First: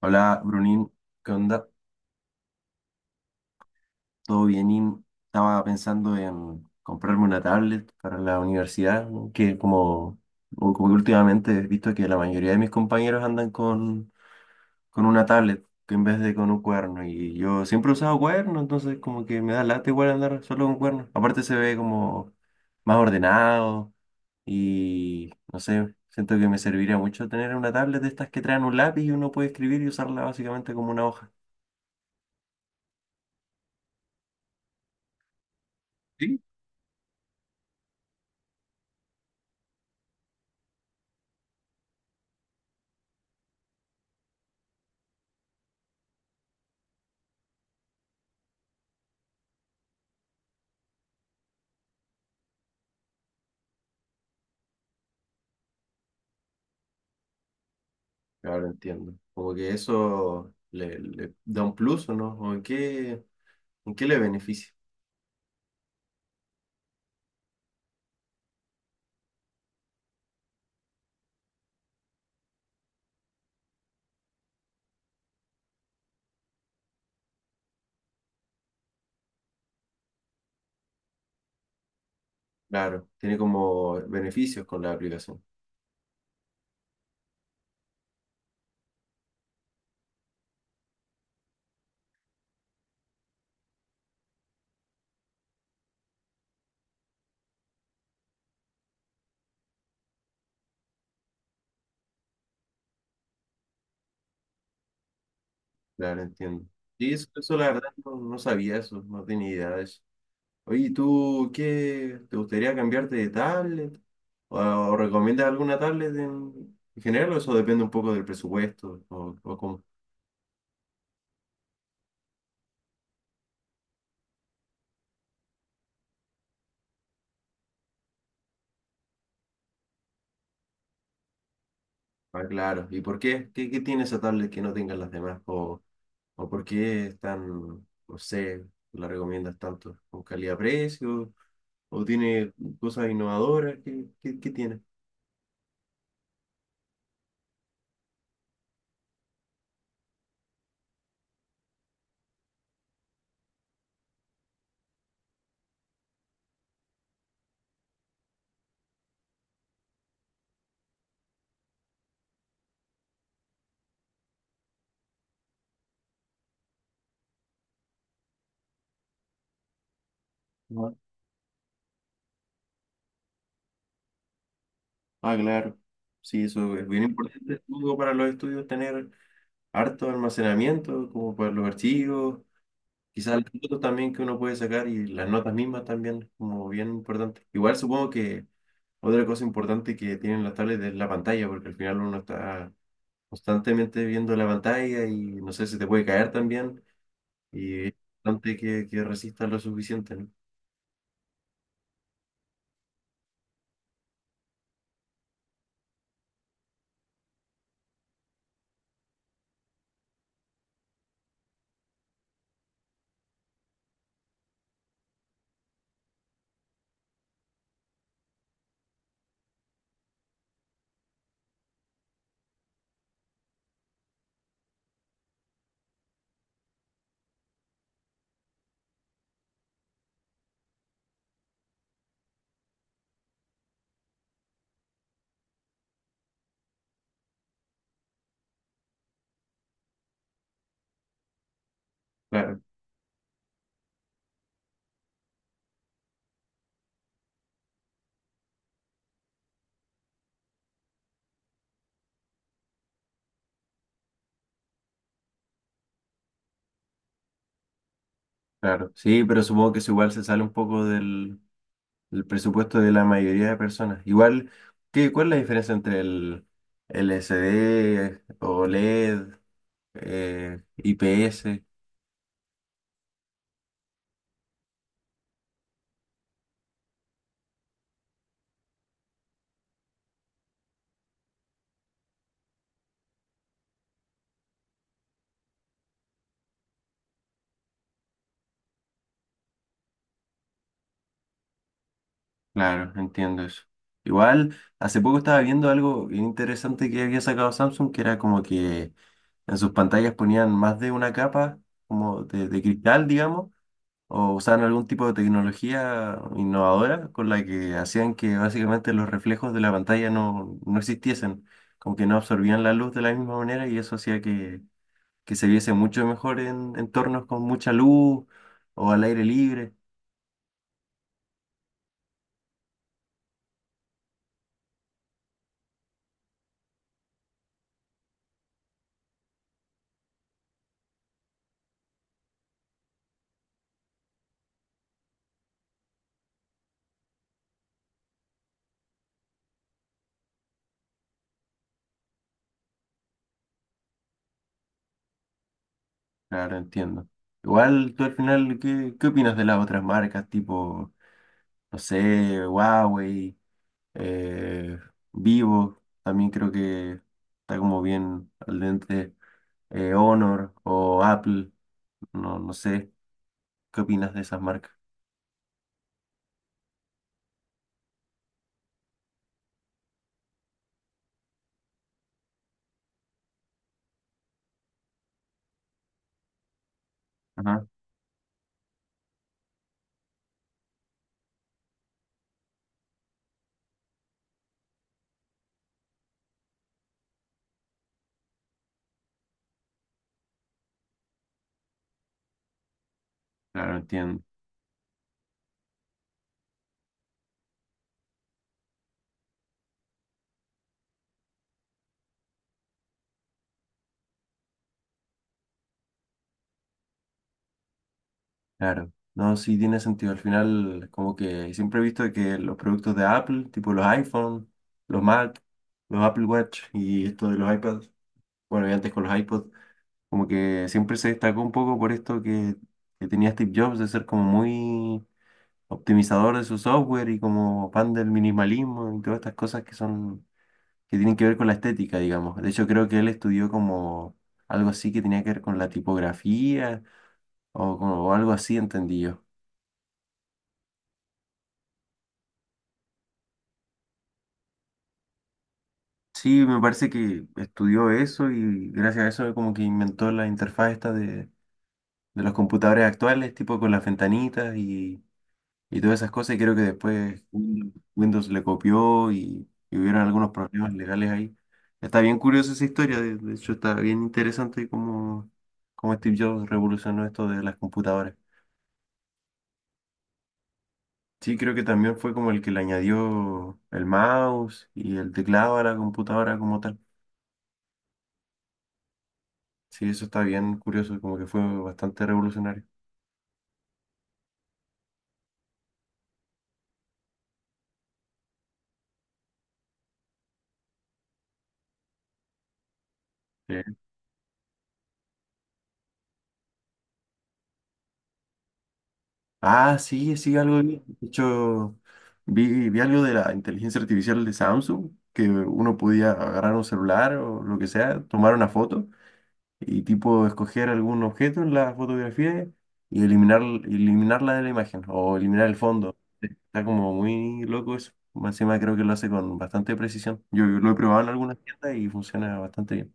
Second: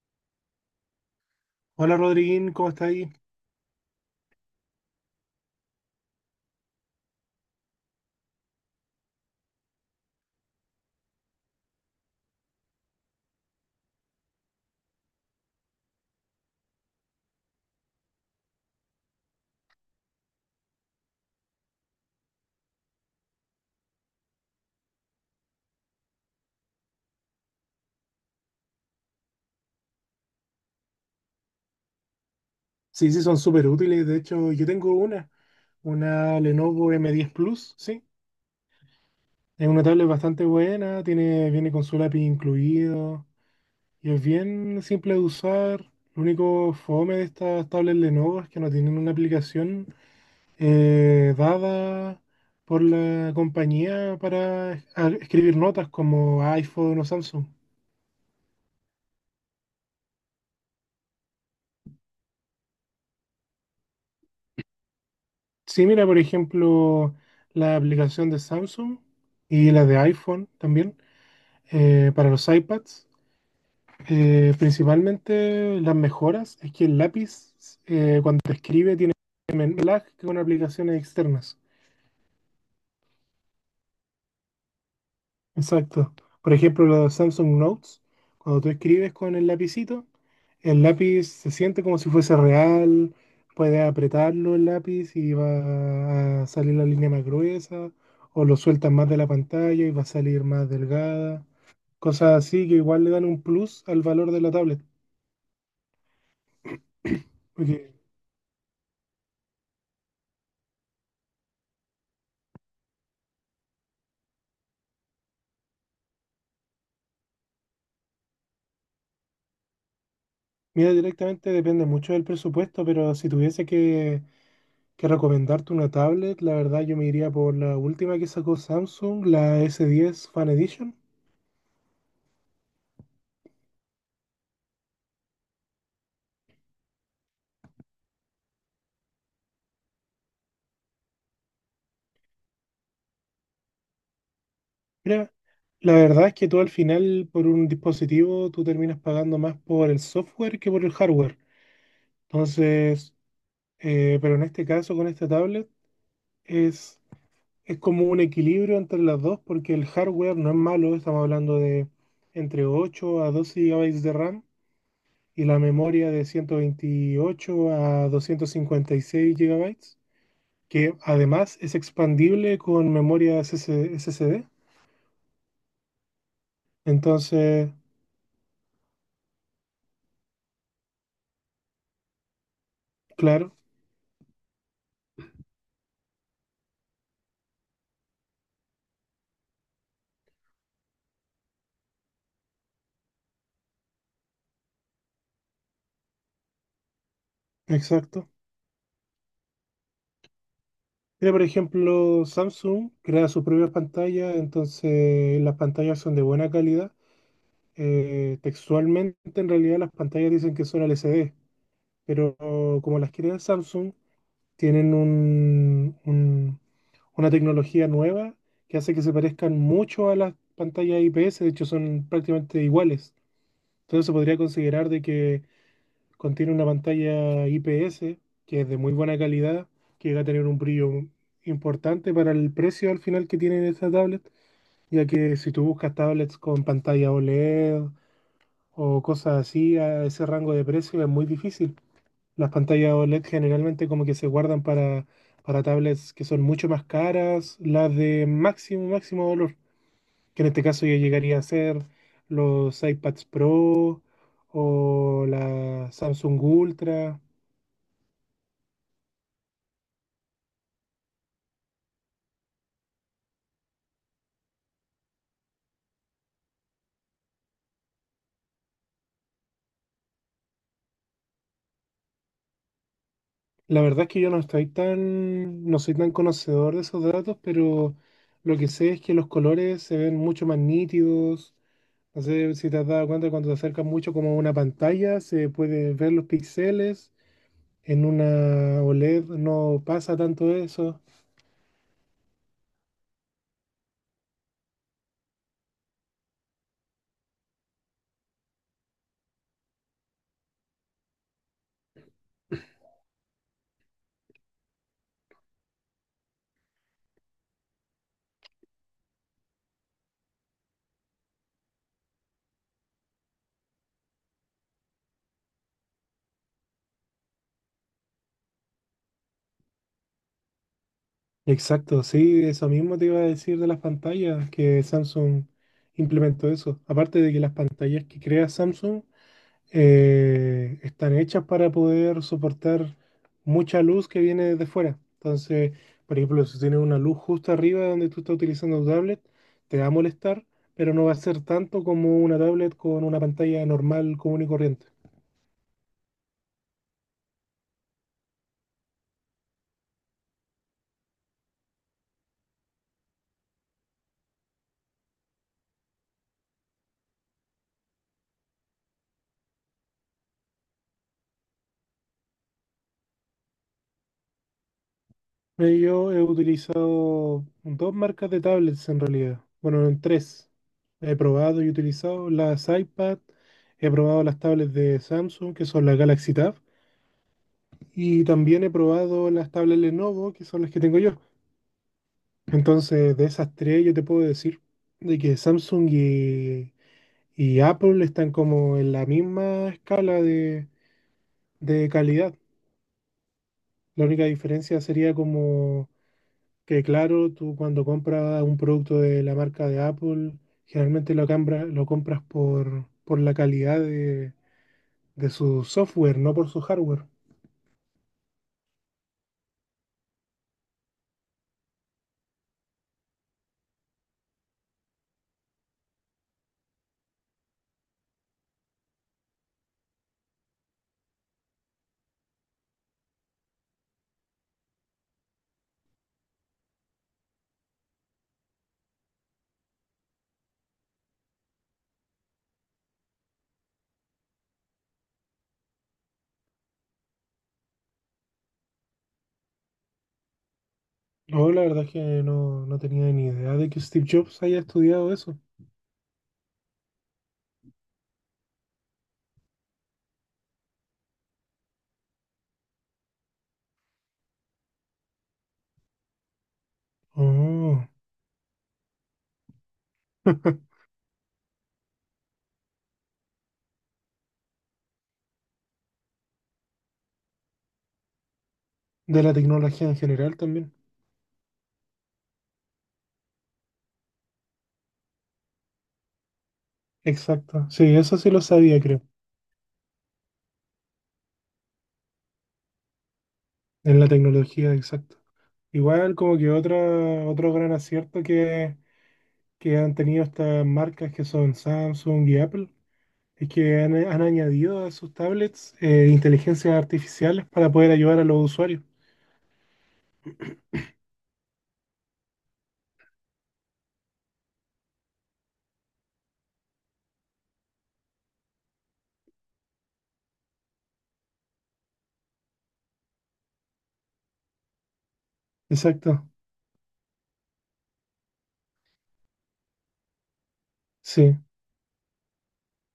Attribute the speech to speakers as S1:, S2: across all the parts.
S1: Hola, Brunín, ¿qué onda?
S2: Hola Rodriguín, ¿cómo está ahí?
S1: ¿Todo bienín? Estaba pensando en comprarme una tablet para la universidad, ¿no? Que como, o como que últimamente he visto que la mayoría de mis compañeros andan con una tablet que en vez de con un cuerno, y yo siempre he usado cuerno, entonces como que me da lata igual andar solo con cuerno. Aparte se ve como más ordenado y no sé, siento que me serviría mucho tener una tablet de estas que traen un lápiz y uno puede escribir y usarla básicamente como una hoja.
S2: Sí, sí, son súper útiles. De hecho, yo tengo una
S1: Sí.
S2: Lenovo M10 Plus, sí. Es una tablet bastante buena, tiene, viene con su lápiz incluido y es bien simple de usar. Lo único fome de estas tablets Lenovo es que no tienen una aplicación dada por la compañía para escribir notas como iPhone o Samsung.
S1: Ahora entiendo. Como que eso le da un plus o no, o en qué le beneficia.
S2: Sí, mira, por ejemplo, la aplicación de Samsung y la de iPhone también para los iPads. Principalmente las mejoras es que el lápiz cuando escribe tiene menos lag que con aplicaciones externas.
S1: Claro, tiene como beneficios con la aplicación.
S2: Exacto. Por ejemplo, los Samsung Notes, cuando tú escribes con el lapicito, el lápiz se siente como si fuese real, puedes apretarlo el lápiz y va a salir la línea más gruesa, o lo sueltas más de la pantalla y va a salir más delgada. Cosas así que igual le dan un plus al valor de la tablet.
S1: Claro, entiendo. Sí, eso la
S2: Porque,
S1: verdad no sabía eso, no tenía idea de eso. Oye, ¿y ¿tú qué? ¿Te gustaría cambiarte de tablet? ¿O recomiendas alguna tablet en general o eso depende un poco del presupuesto o cómo?
S2: mira, directamente depende mucho del presupuesto, pero si tuviese que recomendarte una tablet, la verdad yo me iría por la última que sacó Samsung, la S10 Fan Edition.
S1: Ah, claro. ¿Y por qué? ¿Qué, qué tiene esa tablet que no tengan las demás? O por qué es tan, no sé, la recomiendas tanto? ¿Con calidad-precio? ¿O tiene cosas innovadoras? ¿Qué, qué, qué tiene?
S2: Mira, la verdad es que tú al final por un dispositivo tú terminas pagando más por el software que por el hardware. Entonces, pero en este caso con esta tablet es, es como un equilibrio entre las dos porque el hardware no es malo, estamos hablando de entre 8 a 12 gigabytes de RAM y la memoria de 128 a 256 gigabytes
S1: Ajá.
S2: que además es expandible con memoria S S SSD.
S1: Ah, claro. Sí, eso es bien importante
S2: Entonces,
S1: luego para los estudios tener harto almacenamiento, como para los archivos, quizás las
S2: claro,
S1: fotos también que uno puede sacar y las notas mismas también, como bien importante. Igual supongo que otra cosa importante que tienen las tablets es la pantalla, porque al final uno está constantemente viendo la pantalla y no sé si te puede caer también y es
S2: exacto.
S1: importante que resistas lo suficiente, ¿no?
S2: Mira, por ejemplo, Samsung crea sus propias pantallas, entonces las pantallas son de buena calidad. Textualmente, en realidad, las pantallas dicen que son LCD, pero como las crea Samsung, tienen una tecnología nueva que hace que se parezcan mucho a las pantallas IPS, de hecho son prácticamente iguales. Entonces se podría considerar de que contiene una pantalla IPS que es de muy buena calidad, que llega a tener un brillo importante para el precio al final que tiene esta tablet, ya que si tú buscas tablets con pantalla OLED o cosas así a ese rango de precio es muy difícil. Las
S1: Claro,
S2: pantallas OLED generalmente como que se guardan para tablets que son mucho más caras, las de máximo, máximo valor, que en este caso ya llegaría a ser los iPads Pro o la Samsung Ultra.
S1: claro. Sí, pero supongo que eso igual se sale un poco del, del presupuesto de la mayoría de personas. Igual, ¿qué, cuál es la diferencia entre el L C d OLED, IPS?
S2: La verdad es que yo no estoy tan, no soy tan conocedor de esos datos, pero lo que sé es que los colores se ven mucho más nítidos. No sé si te has dado cuenta cuando te acercas mucho como a una pantalla, se puede ver los píxeles. En una OLED no pasa tanto eso.
S1: Claro, entiendo eso. Igual, hace poco estaba viendo algo bien interesante que había sacado Samsung, que era como que en sus pantallas ponían más de una capa como de cristal, digamos, o usaban algún tipo de tecnología innovadora con la que hacían que básicamente los reflejos de la pantalla no existiesen, como que no absorbían la luz de la misma manera y eso hacía que se viese mucho mejor en entornos con mucha luz o al aire libre.
S2: Exacto, sí, eso mismo te iba a decir de las pantallas, que Samsung implementó eso. Aparte de que las pantallas que crea Samsung están hechas para poder soportar mucha luz que viene desde fuera. Entonces, por ejemplo, si tienes una luz justo arriba de donde tú estás utilizando tu tablet, te va a molestar, pero no va a ser tanto como una tablet con una pantalla normal, común y corriente.
S1: Claro, entiendo. Igual tú al final, ¿qué, qué opinas de las otras marcas tipo, no sé, Huawei, eh, Vivo? También creo que está como bien al dente Honor o Apple, no sé, ¿qué opinas de esas marcas?
S2: Yo he utilizado dos marcas de tablets en realidad. Bueno, en tres. He probado y utilizado las iPad, he probado las tablets de Samsung, que son la Galaxy Tab.
S1: Ajá,
S2: Y también he probado las tablas Lenovo, que son las que tengo yo. Entonces, de esas tres, yo te puedo decir de que Samsung y Apple están como en la misma escala de calidad.
S1: claro,
S2: La
S1: entiendo.
S2: única diferencia sería como que, claro, tú cuando compras un producto de la marca de Apple, generalmente lo compras por la calidad de su software, no por su hardware.
S1: Claro. No, sí tiene sentido. Al final, como que siempre he visto que los productos de Apple, tipo los iPhone, los Mac, los Apple Watch y esto de los iPads, bueno, y antes con los iPods. Como que siempre se destacó un poco por esto que tenía Steve Jobs de ser como muy optimizador de su software y como fan del minimalismo y todas estas cosas que son, que tienen que ver con la estética, digamos. De hecho, creo que él estudió como algo así que tenía que ver con la tipografía o, o algo así, entendí yo.
S2: No, la verdad es que no tenía ni idea de que Steve Jobs haya estudiado eso.
S1: Sí, me parece que estudió eso y gracias a eso como que inventó la interfaz esta de los computadores actuales, tipo con las ventanitas y todas esas cosas, y creo que después
S2: Oh,
S1: Windows le copió y hubieron algunos problemas legales ahí. Está bien curiosa esa historia, de hecho está bien interesante cómo, cómo Steve Jobs revolucionó esto de las computadoras.
S2: de la tecnología en general también.
S1: Sí, creo que también fue como el que le añadió el mouse y el teclado a la computadora como tal.
S2: Exacto. Sí, eso sí lo sabía, creo.
S1: Sí, eso está bien curioso, como que fue bastante revolucionario.
S2: En la tecnología, exacto. Igual como que otro gran acierto que han tenido estas marcas que son Samsung y Apple es
S1: Sí.
S2: que han añadido a sus tablets inteligencias artificiales para poder ayudar a los usuarios.
S1: Ah, sí, sí, algo vi. De hecho, vi algo de la inteligencia artificial de Samsung, que uno podía agarrar un celular o lo que sea, tomar una foto y tipo escoger algún objeto en la fotografía y eliminarla de la imagen o eliminar el fondo.
S2: Exacto.
S1: Está como muy loco eso. Más encima creo que lo hace con bastante precisión. Yo lo he probado en
S2: Sí,
S1: algunas tiendas y funciona bastante bien.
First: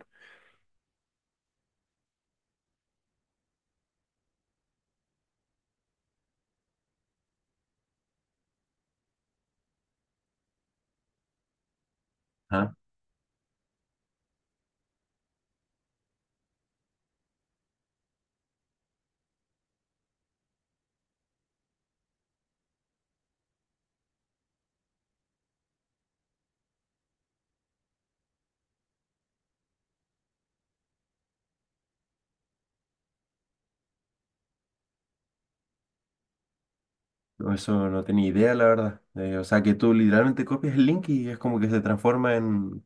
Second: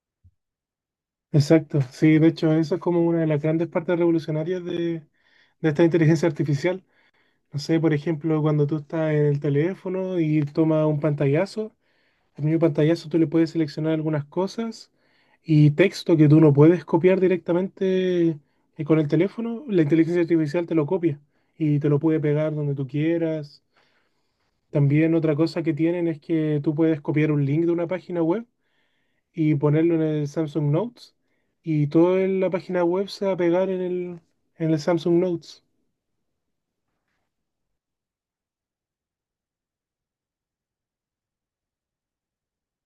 S2: exacto. Sí, de hecho, eso es como una de las grandes partes revolucionarias de esta inteligencia artificial. No sé, por ejemplo, cuando tú estás en el teléfono y tomas un pantallazo, al mismo
S1: Ah,
S2: pantallazo tú le puedes seleccionar algunas cosas y texto que tú no puedes copiar directamente con el teléfono, la inteligencia artificial te lo copia y te lo puede pegar donde tú quieras. También otra cosa que tienen es que tú puedes copiar un link de una página web y ponerlo en el Samsung Notes y toda la página web se va a pegar en el Samsung Notes.
S1: no, eso no tenía idea, la verdad. O sea que tú literalmente copias el link y es como que se transforma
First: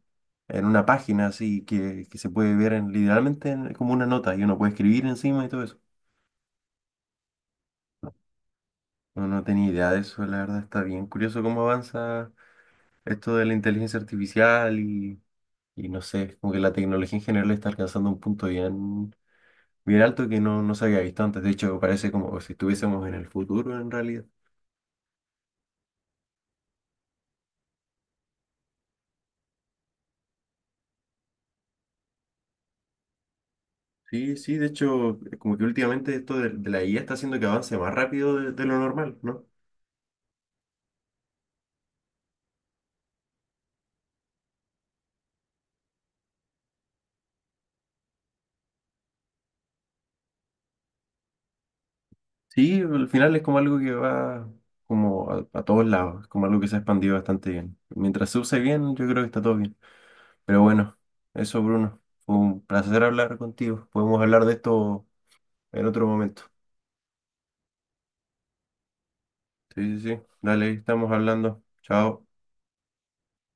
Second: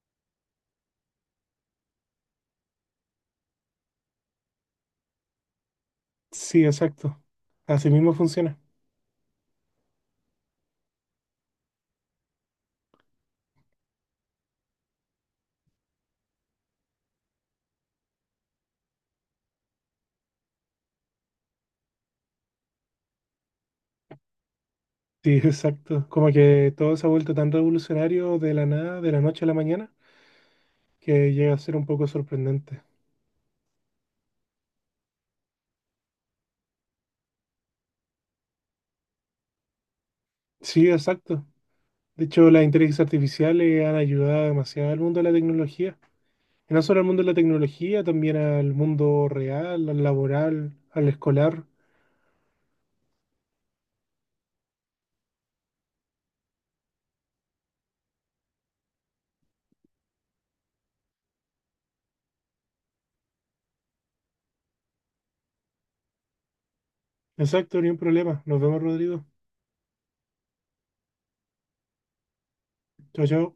S1: en una página así que se puede ver literalmente como una nota y uno puede escribir encima y todo eso.
S2: Sí, exacto. Así mismo funciona.
S1: No, no tenía idea de eso, la verdad está bien curioso cómo avanza esto de la inteligencia artificial y no sé, como que la tecnología en general está alcanzando un punto bien, bien alto que no se había visto antes. De hecho, parece como si estuviésemos en el futuro en realidad.
S2: Sí, exacto. Como que todo se ha vuelto tan revolucionario de la nada, de la noche a la mañana, que llega a ser un poco sorprendente.
S1: Sí, sí, de hecho, como que últimamente esto de la IA está haciendo que avance más rápido de lo normal, ¿no?
S2: Sí, exacto. De hecho, las inteligencias artificiales han ayudado demasiado al mundo de la tecnología. Y no solo al mundo de la tecnología, también al mundo real, al laboral, al escolar.
S1: Sí, al final es como algo que va como a todos lados, es como algo que se ha expandido bastante bien. Mientras se use bien, yo creo que está todo bien. Pero bueno, eso Bruno, fue un placer hablar contigo. Podemos hablar de esto en otro momento.
S2: Exacto, ni un problema. Nos vemos, Rodrigo.
S1: Sí, sí, sí. Dale, ahí estamos hablando. Chao.
S2: Chao, chao.